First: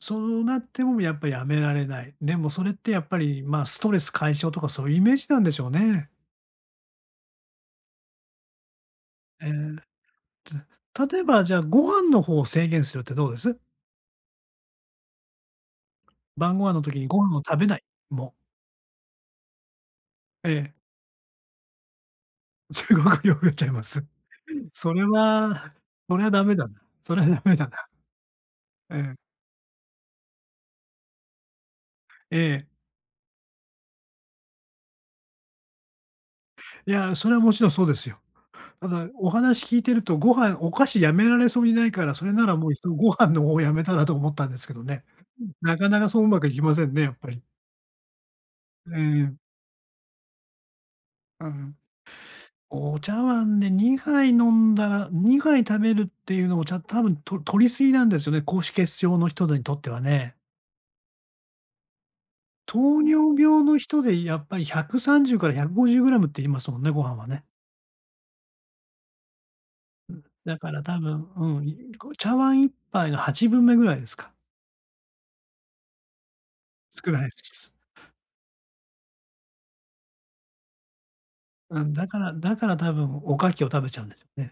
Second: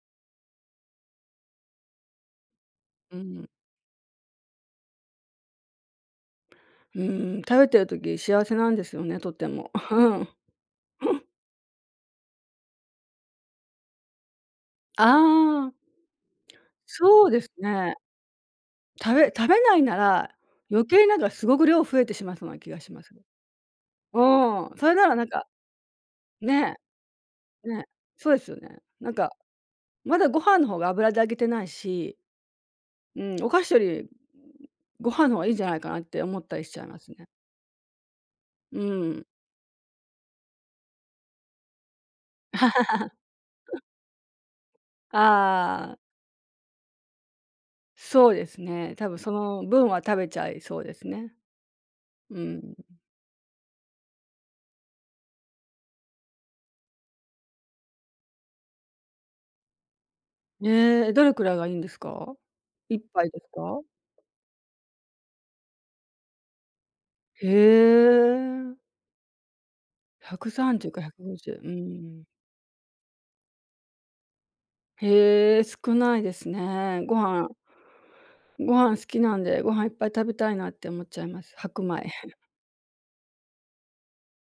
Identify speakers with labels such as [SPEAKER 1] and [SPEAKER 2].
[SPEAKER 1] そうなっても、やっぱやめられない。でもそれってやっ
[SPEAKER 2] う
[SPEAKER 1] ぱり、
[SPEAKER 2] ん。
[SPEAKER 1] まあ、ストレス解消とかそういうイメージなんでしょうね。
[SPEAKER 2] うーん、食べてる時、幸せなんですよね、と
[SPEAKER 1] え
[SPEAKER 2] て
[SPEAKER 1] え、
[SPEAKER 2] も。うん。
[SPEAKER 1] じゃ、例え ば、じゃあ、ご飯の方を制限するってどうです？
[SPEAKER 2] ああ。
[SPEAKER 1] 晩ご飯の時にご
[SPEAKER 2] そう
[SPEAKER 1] 飯
[SPEAKER 2] で
[SPEAKER 1] を
[SPEAKER 2] す
[SPEAKER 1] 食べない。
[SPEAKER 2] ね。
[SPEAKER 1] もう。
[SPEAKER 2] 食べ食べないなら、
[SPEAKER 1] ええ。
[SPEAKER 2] 余計なんかすごく量増えてしまいそうな気がし
[SPEAKER 1] す
[SPEAKER 2] ま
[SPEAKER 1] ご
[SPEAKER 2] す。
[SPEAKER 1] く量が増えちゃいます。
[SPEAKER 2] うん、そ
[SPEAKER 1] そ
[SPEAKER 2] れ
[SPEAKER 1] れ
[SPEAKER 2] ならなんか
[SPEAKER 1] は、それはダメだな。
[SPEAKER 2] ね。
[SPEAKER 1] それはダメだ
[SPEAKER 2] ね、
[SPEAKER 1] な。
[SPEAKER 2] そうですよね。
[SPEAKER 1] う
[SPEAKER 2] なん
[SPEAKER 1] ん。
[SPEAKER 2] か、まだご飯の方が油で揚げてないし、
[SPEAKER 1] ええ。
[SPEAKER 2] うん、お菓子より、ん、ご飯の方がいいんじゃないかなって思ったりしちゃい
[SPEAKER 1] い
[SPEAKER 2] ます
[SPEAKER 1] や、
[SPEAKER 2] ね。
[SPEAKER 1] それはもちろんそうですよ。
[SPEAKER 2] う
[SPEAKER 1] ただ、
[SPEAKER 2] ーん。
[SPEAKER 1] お話聞いてるとご飯お菓子やめられそうにないから、それならもういっそ、ご飯の方をや めたらと思ったんですけどね。なか
[SPEAKER 2] ああ。
[SPEAKER 1] なかそううまくいきませんね、やっぱり。
[SPEAKER 2] そうですね、
[SPEAKER 1] え
[SPEAKER 2] 多分そ
[SPEAKER 1] え。
[SPEAKER 2] の分は食べちゃいそうですね。
[SPEAKER 1] うん。
[SPEAKER 2] うん。
[SPEAKER 1] お茶碗で2杯飲んだら、2杯食べるっていうのを、じゃ、多分、と、取り過ぎなんですよね、高脂血症の人にとってはね。
[SPEAKER 2] ね、どれくらいがいいんですか？いっ
[SPEAKER 1] 糖
[SPEAKER 2] ぱい
[SPEAKER 1] 尿
[SPEAKER 2] です
[SPEAKER 1] 病の
[SPEAKER 2] か？
[SPEAKER 1] 人でやっぱり130から150グラムって言いますもんね、ご飯はね。
[SPEAKER 2] へえ。
[SPEAKER 1] うん、
[SPEAKER 2] ひゃく
[SPEAKER 1] だか
[SPEAKER 2] さん
[SPEAKER 1] ら
[SPEAKER 2] じゅう
[SPEAKER 1] 多
[SPEAKER 2] かひゃく
[SPEAKER 1] 分、
[SPEAKER 2] ご
[SPEAKER 1] う
[SPEAKER 2] じゅう、う
[SPEAKER 1] ん、
[SPEAKER 2] ー
[SPEAKER 1] ん、こ、
[SPEAKER 2] ん。
[SPEAKER 1] 茶碗1杯の8分目ぐらいですか。
[SPEAKER 2] へえ、少ないですね、
[SPEAKER 1] 少
[SPEAKER 2] ご
[SPEAKER 1] ない
[SPEAKER 2] 飯。
[SPEAKER 1] す。
[SPEAKER 2] ご飯好きなんで、ご飯いっぱい食べたいなって思っちゃいます、
[SPEAKER 1] う
[SPEAKER 2] 白
[SPEAKER 1] ん、
[SPEAKER 2] 米。
[SPEAKER 1] だから、だから多分おかきを食べちゃうんですね。